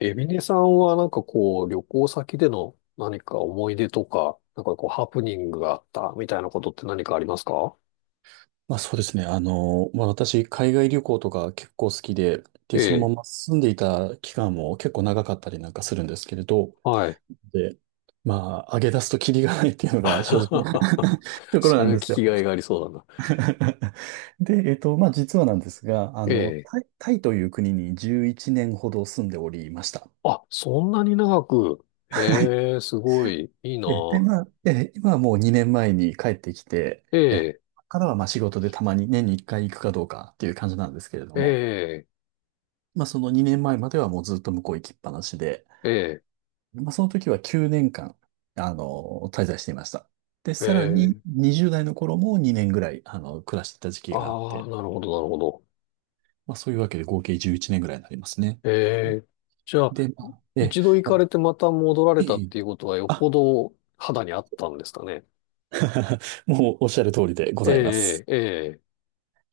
エミネさんはなんかこう、旅行先での何か思い出とか、なんかこう、ハプニングがあったみたいなことって何かありますか？まあそうですね。まあ私、海外旅行とか結構好きで、で、えそのえ、まま住んでいた期間も結構長かったりなんかするんですけれど、はい。で、まあ、上げ出すとキリがないっていうのが正直な ところそなんれは聞ですよ。きがいがありそうだな。で、まあ実はなんですが、えタえ。イ、タイという国に11年ほど住んでおりました。あ、そんなに長く。はい。へえ、すごい、いい な。で、まあ、今はもう2年前に帰ってきて、ええ、ここからはまあ仕事でたまに年に1回行くかどうかっていう感じなんですけれどえも、え、まあ、その2年前まではもうずっと向こう行きっぱなしで、えまあ、その時は9年間、滞在していました。で、え、さらにええ。20代の頃も2年ぐらい、暮らしていた時期があっああ、て、なるほど、なるほど。まあ、そういうわけで合計11年ぐらいになりますね。ええ。じゃあ、で、まあ、ええ、一度行まかあ、れてまた戻らいれたっいていうことはよっぽあ、ど肌にあったんですかね？もうおっしゃる通りでございまえす。え、ええ、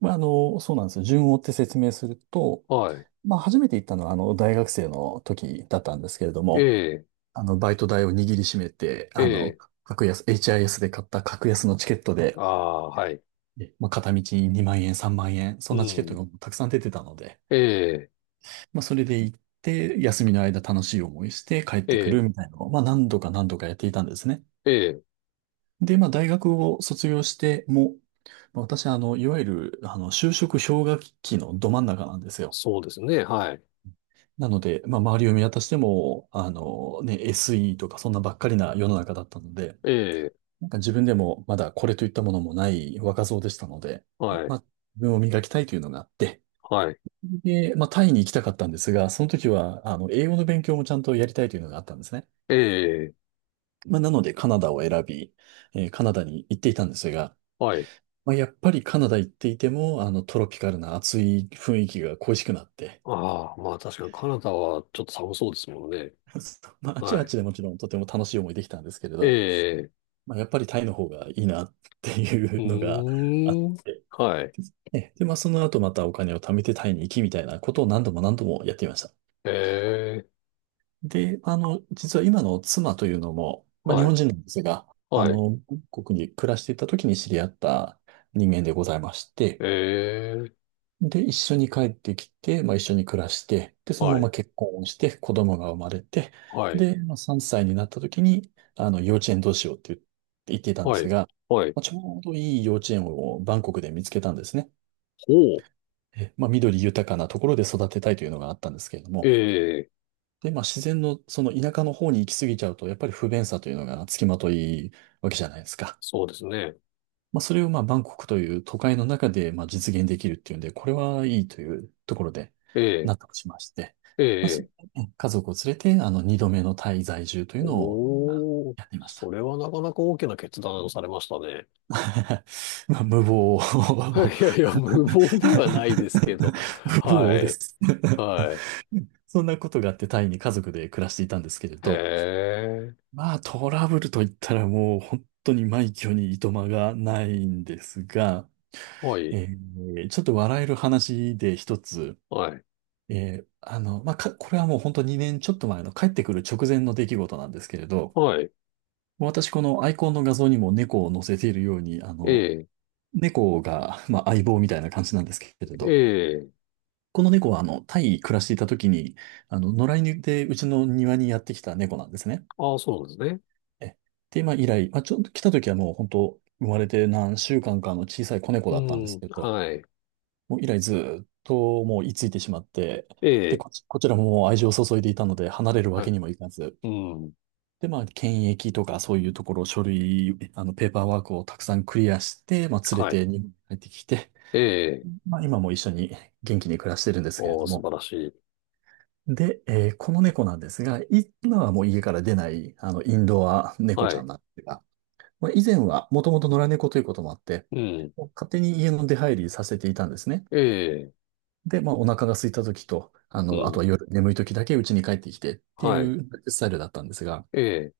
まあ、そうなんですよ。順を追って説明すると、はい。まあ、初めて行ったのは、大学生の時だったんですけれどえも、え、バイト代を握りしめて、ええ、HIS で買った格安のチケットあで、あ、はい。まあ、片道2万円、3万円、そうんなチケットん。がたくさん出てたので、ええ、まあ、それで行って、休みの間楽しい思いして帰っえてくえ、るみたいなのを、まあ、何度か何度かやっていたんですね。ええ、で、まあ、大学を卒業しても、まあ私、いわゆる、就職氷河期のど真ん中なんですよ。そうですね。はい。なので、まあ、周りを見渡しても、ね、SE とかそんなばっかりな世の中だったので、ええ、なんか自分でもまだこれといったものもない若造でしたので、はまい、あ、自分を磨きたいというのがあって、はい。で、まあ、タイに行きたかったんですが、その時は、英語の勉強もちゃんとやりたいというのがあったんですね。ええ、まあ、なので、カナダを選び、カナダに行っていたんですが、はい。まあ、やっぱりカナダ行っていても、トロピカルな暑い雰囲気が恋しくなって、ああ、まあ確かにカナダはちょっと寒そうですもんね。まあ、あちははあい。ちでもちろんとても楽しい思いできたんですけれえど、え、まあ、やっぱりタイの方がいいなっていううのがあっーん。てはい。え、で、まあ、その後またお金を貯めてタイに行きみたいなことを何度も何度もやっていました。ええ、で、実は今の妻というのも、まあ、日は本い、人なんですが、はい。韓国に暮らしていた時に知り合った人間でございまして、ええ、で、一緒に帰ってきて、まあ、一緒に暮らして、で、そのはまい、ま結婚をして、子供が生まれて、はい、で、まあ、3歳になった時に、幼稚園どうしようって言っていたんではすい、が、はい。まあちょうどいい幼稚園をバンコクで見つけたんですね。ほう。まあ、緑豊かなところで育てたいというのがあったんですけれどえも、え、で、まあ、自然のその田舎の方に行き過ぎちゃうと、やっぱり不便さというのが付きまといわけじゃないですか。そうですね。まあ、それをまあ、バンコクという都会の中でまあ実現できるっていうんで、これはいいというところでええ、納得しまして、えまあ、え。家族を連れて、二度目のタイ在住というのをおー、やっていましそた。れはなかなか大きな決断をされましたね。まあ、無謀。いやいや、無謀ではないですけど。無は謀でい。す。はい。そんなことがあってタイに家族で暮らしていたんですけれへど、え。まあトラブルといったらもう本当に枚挙にいとまがないんですが、はい。ちょっと笑える話で一つ、はい。えーあの、まあか、これはもう本当2年ちょっと前の帰ってくる直前の出来事なんですけれど、はい。もう私このアイコンの画像にも猫を載せているように、ええ。猫が、まあ、相棒みたいな感じなんですけれえど、え。この猫はタイに暮らしていた時に、野良犬でうちの庭にやってきた猫なんですね。ああ、そうなんですね。えで、まあ、以来、まあ、ちょっと来た時はもう本当、生まれて何週間かの小さい子猫うだったんですん。けど、はい。もう以来ずーっともう居ついてしまって、えで、え。こちらももう愛情を注いでいたので離れるわはけい。にもいかず、うん。で、まあ、検疫とかそういうところ、書類、ペーパーワークをたくさんクリアして、まあ、連れはい。て日本に帰ってきて、ええ。まあ、今も一緒に元気に暮らしてるんですけれおー、ど素も、晴らしい。で、この猫なんですが、今はもう家から出ない、インドア猫はちゃんい。なんですが、まあ、以前はもともと野良猫ということもあって、うん。勝手に家の出入りさせていたんですね。ええ。で、まあ、お腹が空いた時と、うあとん。は夜眠い時だけ家に帰ってきてってはい。いうスタイルだったんですが、ええ。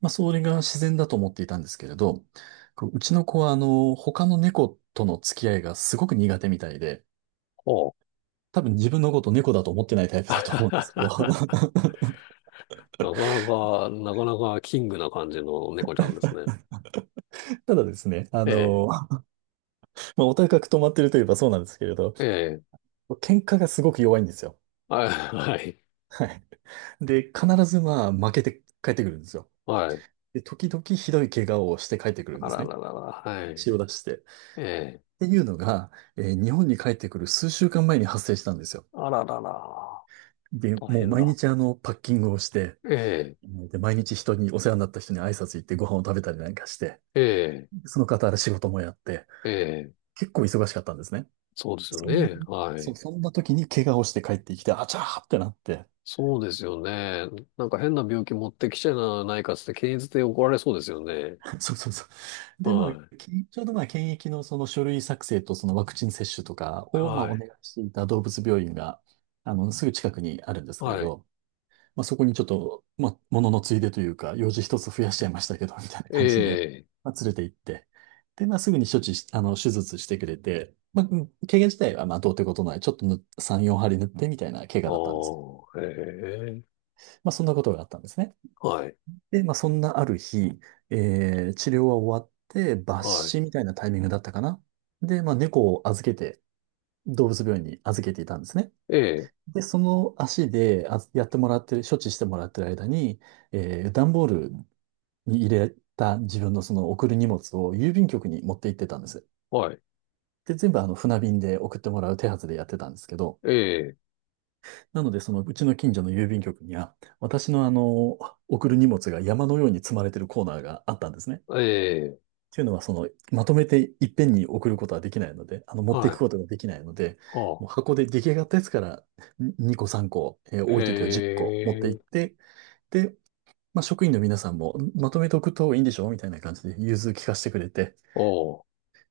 まあ、それが自然だと思っていたんですけれど、こううちの子は、他の猫との付き合いがすごく苦手みたいで、おー。多分自分のこと猫だと思ってないタイプだと思うんですけど、なかなか、なかなかキングな感じの猫ちゃんですね。ただですね、ええ。まあ、お高く止まってるといえばそうなんですけれど、ええ、喧嘩がすごく弱いんですよ。はい、はい、はい。で、必ずまあ負けて帰ってくるんですよ。はい。で、時々ひどい怪我をして帰ってくるんあですらね。ららら、はい。血を出して。っええ、ていうのが、日本に帰ってくる数週間前に発生したんですよ。あららら、で、大もう変毎だ。日パッキングをして、ええ、で、毎日人に、お世話になった人に挨拶行ってご飯を食べたりなんかして、ええ、その傍ら仕事もやって、ええ、結構忙しかったんですね。そうですよそん、ね。はそ、い。そんな時に怪我をして帰ってきて、あちゃーってなって、そうですよね。なんか変な病気持ってきちゃないかっつって検閲で怒られそうですよね。そうそうそう。で、まはあ、ちょうどまあ、検疫のその書類作成とそのワクチン接種とかい、をまあ、はおい、願いしていた動物病院が、すぐ近くにあるんですけれはい。ど、まあ、そこにちょっと、まあ、もののついでというか、用事一つ増やしちゃいましたけど、みたいなえ感じで、え、まあ、連れて行って、で、まあ、すぐに処置し、手術してくれて、まあ、怪我自体はまあ、どうってことない、ちょっと3、4針塗ってみたいな怪あ我だったんです。あ、ええ、まあ、そんなことがあったんですね。はい、で、まあ、そんなある日、治療は終わって、抜はい。歯みたいなタイミングだったかな。で、まあ、猫を預けて、動物病院に預けていたんですね。ええ、で、その足であやってもらってる、処置してもらってる間に、段ボールに入れた自分のその送る荷物を郵便局に持って行ってたんです。はい、全部船便で送ってもらう手はずでやってたんですけど、ええ、なので、そのうちの近所の郵便局には、私の送る荷物が山のように積まれてるコーナーがあったんですね。ええ、っていうのは、まとめていっぺんに送ることはできないので、持っていはくい、ことができないので、ああ、もう箱で出来上がったやつから2個3個、え多い時は10個持っていっえ、て、で、まあ、職員の皆さんも、まとめておくといいんでしょうみたいな感じで融通聞かせてくれて、ああ。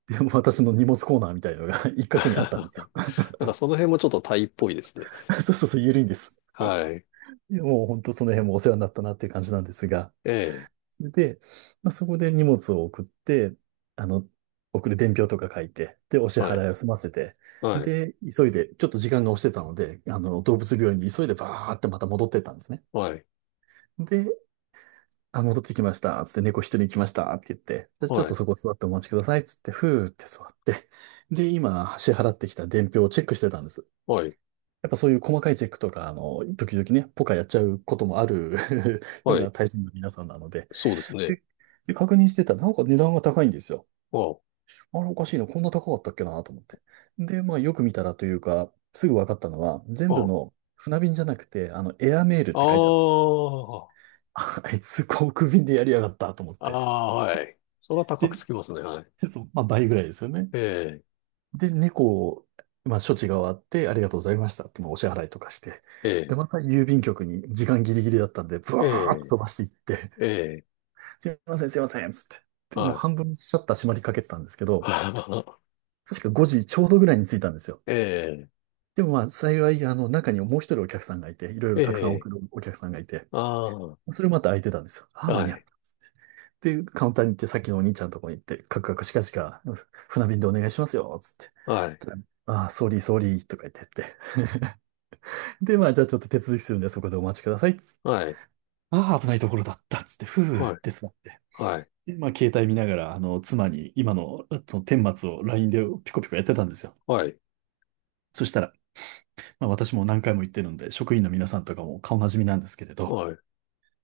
で、もう私の荷物コーナーみたいのが 一角にあったんですよ。なんかその辺もちょっとタイっぽいですね。そうそうそう、緩いんです。はい。いやもう本当その辺もお世話になったなっていう感じなんですが、ええ。で、まあ、そこで荷物を送って、あの、送る伝票とか書いて、で、お支は払い。いを済ませて、はい。で、急いで、ちょっと時間が押してたので、動物病院に急いでバーってまた戻ってったんですね。はい。で、あ、戻ってきました、つって猫一人来ました、って言って、で、ちょっはい。とそこ座ってお待ちください、つって、ふーって座って、で、今、支払ってきた伝票をチェックしてたんです。はい。やっぱそういう細かいチェックとか、時々ね、ポカやっちゃうこともある のはがい。大臣の皆さんなので、そうですね。で、で確認してたら、なんか値段が高いんですよ。ああ。あれおかしいな、こんな高かったっけなと思って。で、まあよく見たらというか、すぐ分かったのは、全部あの船便じゃなくて、エアメールっあ。て書いてあった。ああ。あ、あいつ航空便でやりやがったと思っあて。あはい。それは高くで、つきますね。はい。そう、まあ倍ぐらいですよね。ええ。で、猫を、まあ処置が終わって、ありがとうございましたって、まあお支払いとかして。えで、え。また郵便局に時間ギリギリだったんで、ブえワーッと飛ばしていって、え。ええ。すいません、すいません、つって。で、もうはい。半分シャッター閉まりかけてたんですけど、確か5時ちょうどぐらいに着いたんですよ。えでもまあ幸い、あの中にもう一人お客さんがいて、いろいえ。ろえたくさんえ。送るお客さんがいて、ああ。それまた空いてたんですよ。ああ、間はに合っい。たっつって。で、カウンターに行って、さっきのお兄ちゃんのとこに行って、カクカクしかしか、船便でお願いしますよ、つって。はい。ああー、ソーリー、ソーリーとか言ってって。で、まあ、じゃあちょっと手続きするんで、そこでお待ちください、つって。はい。ああ、危ないところだった、つって、ふーはっい。て座って。はい。で、まあ、携帯見ながら、妻に今の、顛末を LINE でピコピコやってたんですよ。はい。そしたら、まあ、私も何回も言ってるんで、職員の皆さんとかも顔なじみなんですけれど、はい。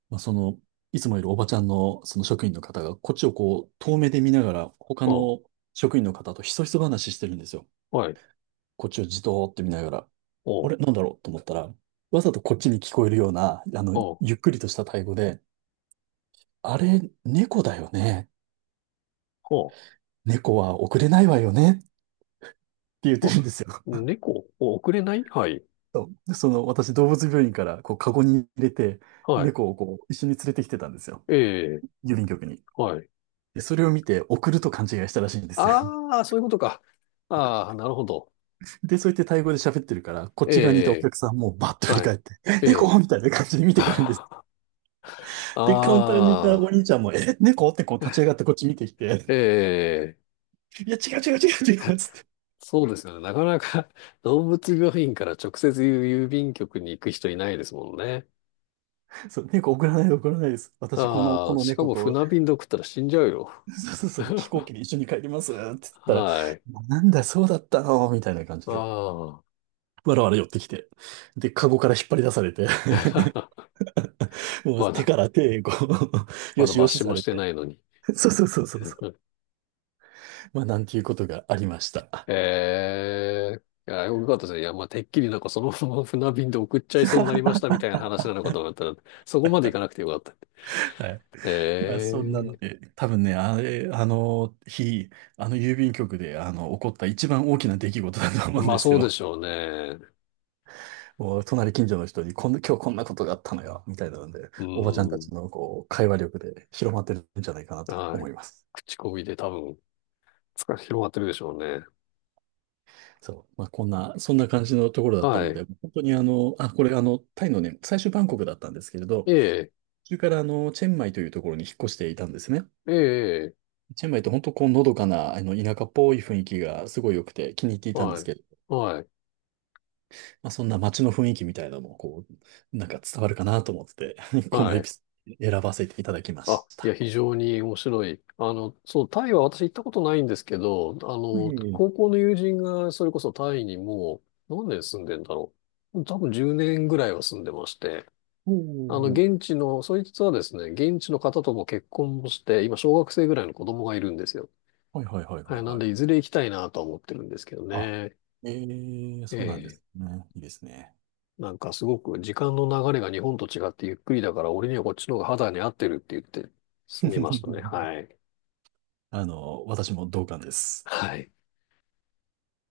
まあ、その、いつもいるおばちゃんのその職員の方が、こっちをこう、遠目で見ながら、他あの職員の方とひそひそ話してるんですよ。はい。こっちをじとーって見ながら、あお。れ、なんだろうと思ったら、わざとこっちに聞こえるような、お。ゆっくりとしたタイ語で、あれ、猫だよね。お。猫は遅れないわよね。って言ってお。るんですよ。猫、お遅れないはい。そうでその、私、動物病院から、こう、カゴに入れて、はい。猫をこう、一緒に連れてきてたんですよ。ええ、郵便局に。はい。で、それを見て送ると勘違いしたらしいんですよ。ああ、そういうことか。ああ、なるほど。で、そうやってタイ語で喋ってるから、こっえち側にいたおえ、客さんもバッと振りはい。返って、え、ええ。猫みたいな感じで見てくるんです。で、カウンターにいたおああ、兄ちゃんも、え、猫ってこう立ち上がってこっち見てきえて、え、いや、違うっつっそうですよね。なかなか 動物病院から直接郵便局に行く人いないですもんね。て、そう、猫送らないで送らないです。私、あこあ、のしか猫もと、船便で送ったら死んじゃうよ。そうそうそう、飛行機で一緒に帰りますって言ったら、はい。なんだ、そうだったのみたいな感じあで。あ、わらわら寄ってきて。で、カゴから引っ張り出されて、もうま手だ、から手、こう、まよだし抜よし死さもしれてて。ないのに。そうそうそうそう。まあ、なんていうことがありました。ええいや、よかったですね。いや、まあ、てっきりなんかそのまま 船便で送っちゃいそうになりましたみ たいな話なのかと思ったら、そこまで行かなくてよかった。はい。えまあ、そんなので、え多分ね、あれ、あの日、あの郵便局で、起こった一番大きな出来事だと思うんまあですそうでよ。しょうね。もう、隣近所の人に、こんな、今日こんなことがあったのよ、みたいなので、うおばちゃんたちん。の、こう、会話力で広まってるんじゃないかなとは思い。います。口コミで多分、つか、広がってるでしょうね。そう。まあ、こんな、そんな感じのところだったはのい。で、本当にあ、これ、タイのね、最初バンコクだったんですけれど、ええ途中からチェンマイというところに引っ越していたんですね。ええええチェンマイって本当こうのどかなあの田舎っぽい雰囲気がすごい良くて気に入っていたんではすい。けど、はい。まあ、そんな街の雰囲気みたいなのもこう、なんか伝わるかなと思って、このはエピい。ソード選ばせていただきまあ、しいや、た。非常に面白い。そう、タイは私行ったことないんですけど、あはの、い。高校の友人がそれこそタイにもう何年住んでんだろう。多分10年ぐらいは住んでまして、おあの、ー現地の、そいつはですね、現地の方とも結婚もして、今小学生ぐらいの子供がいるんですよ。はいはいはいははいい、なんはでいい。ずれ行きたいなとは思ってるんですけどあ、ね。えそうなんでえ、すね。いいですね。なんかすごく時間の流れが日本と違ってゆっくりだから、俺にはこっちの方が肌に合ってるって言って住みましたね。はい。あの、私も同感です。はい。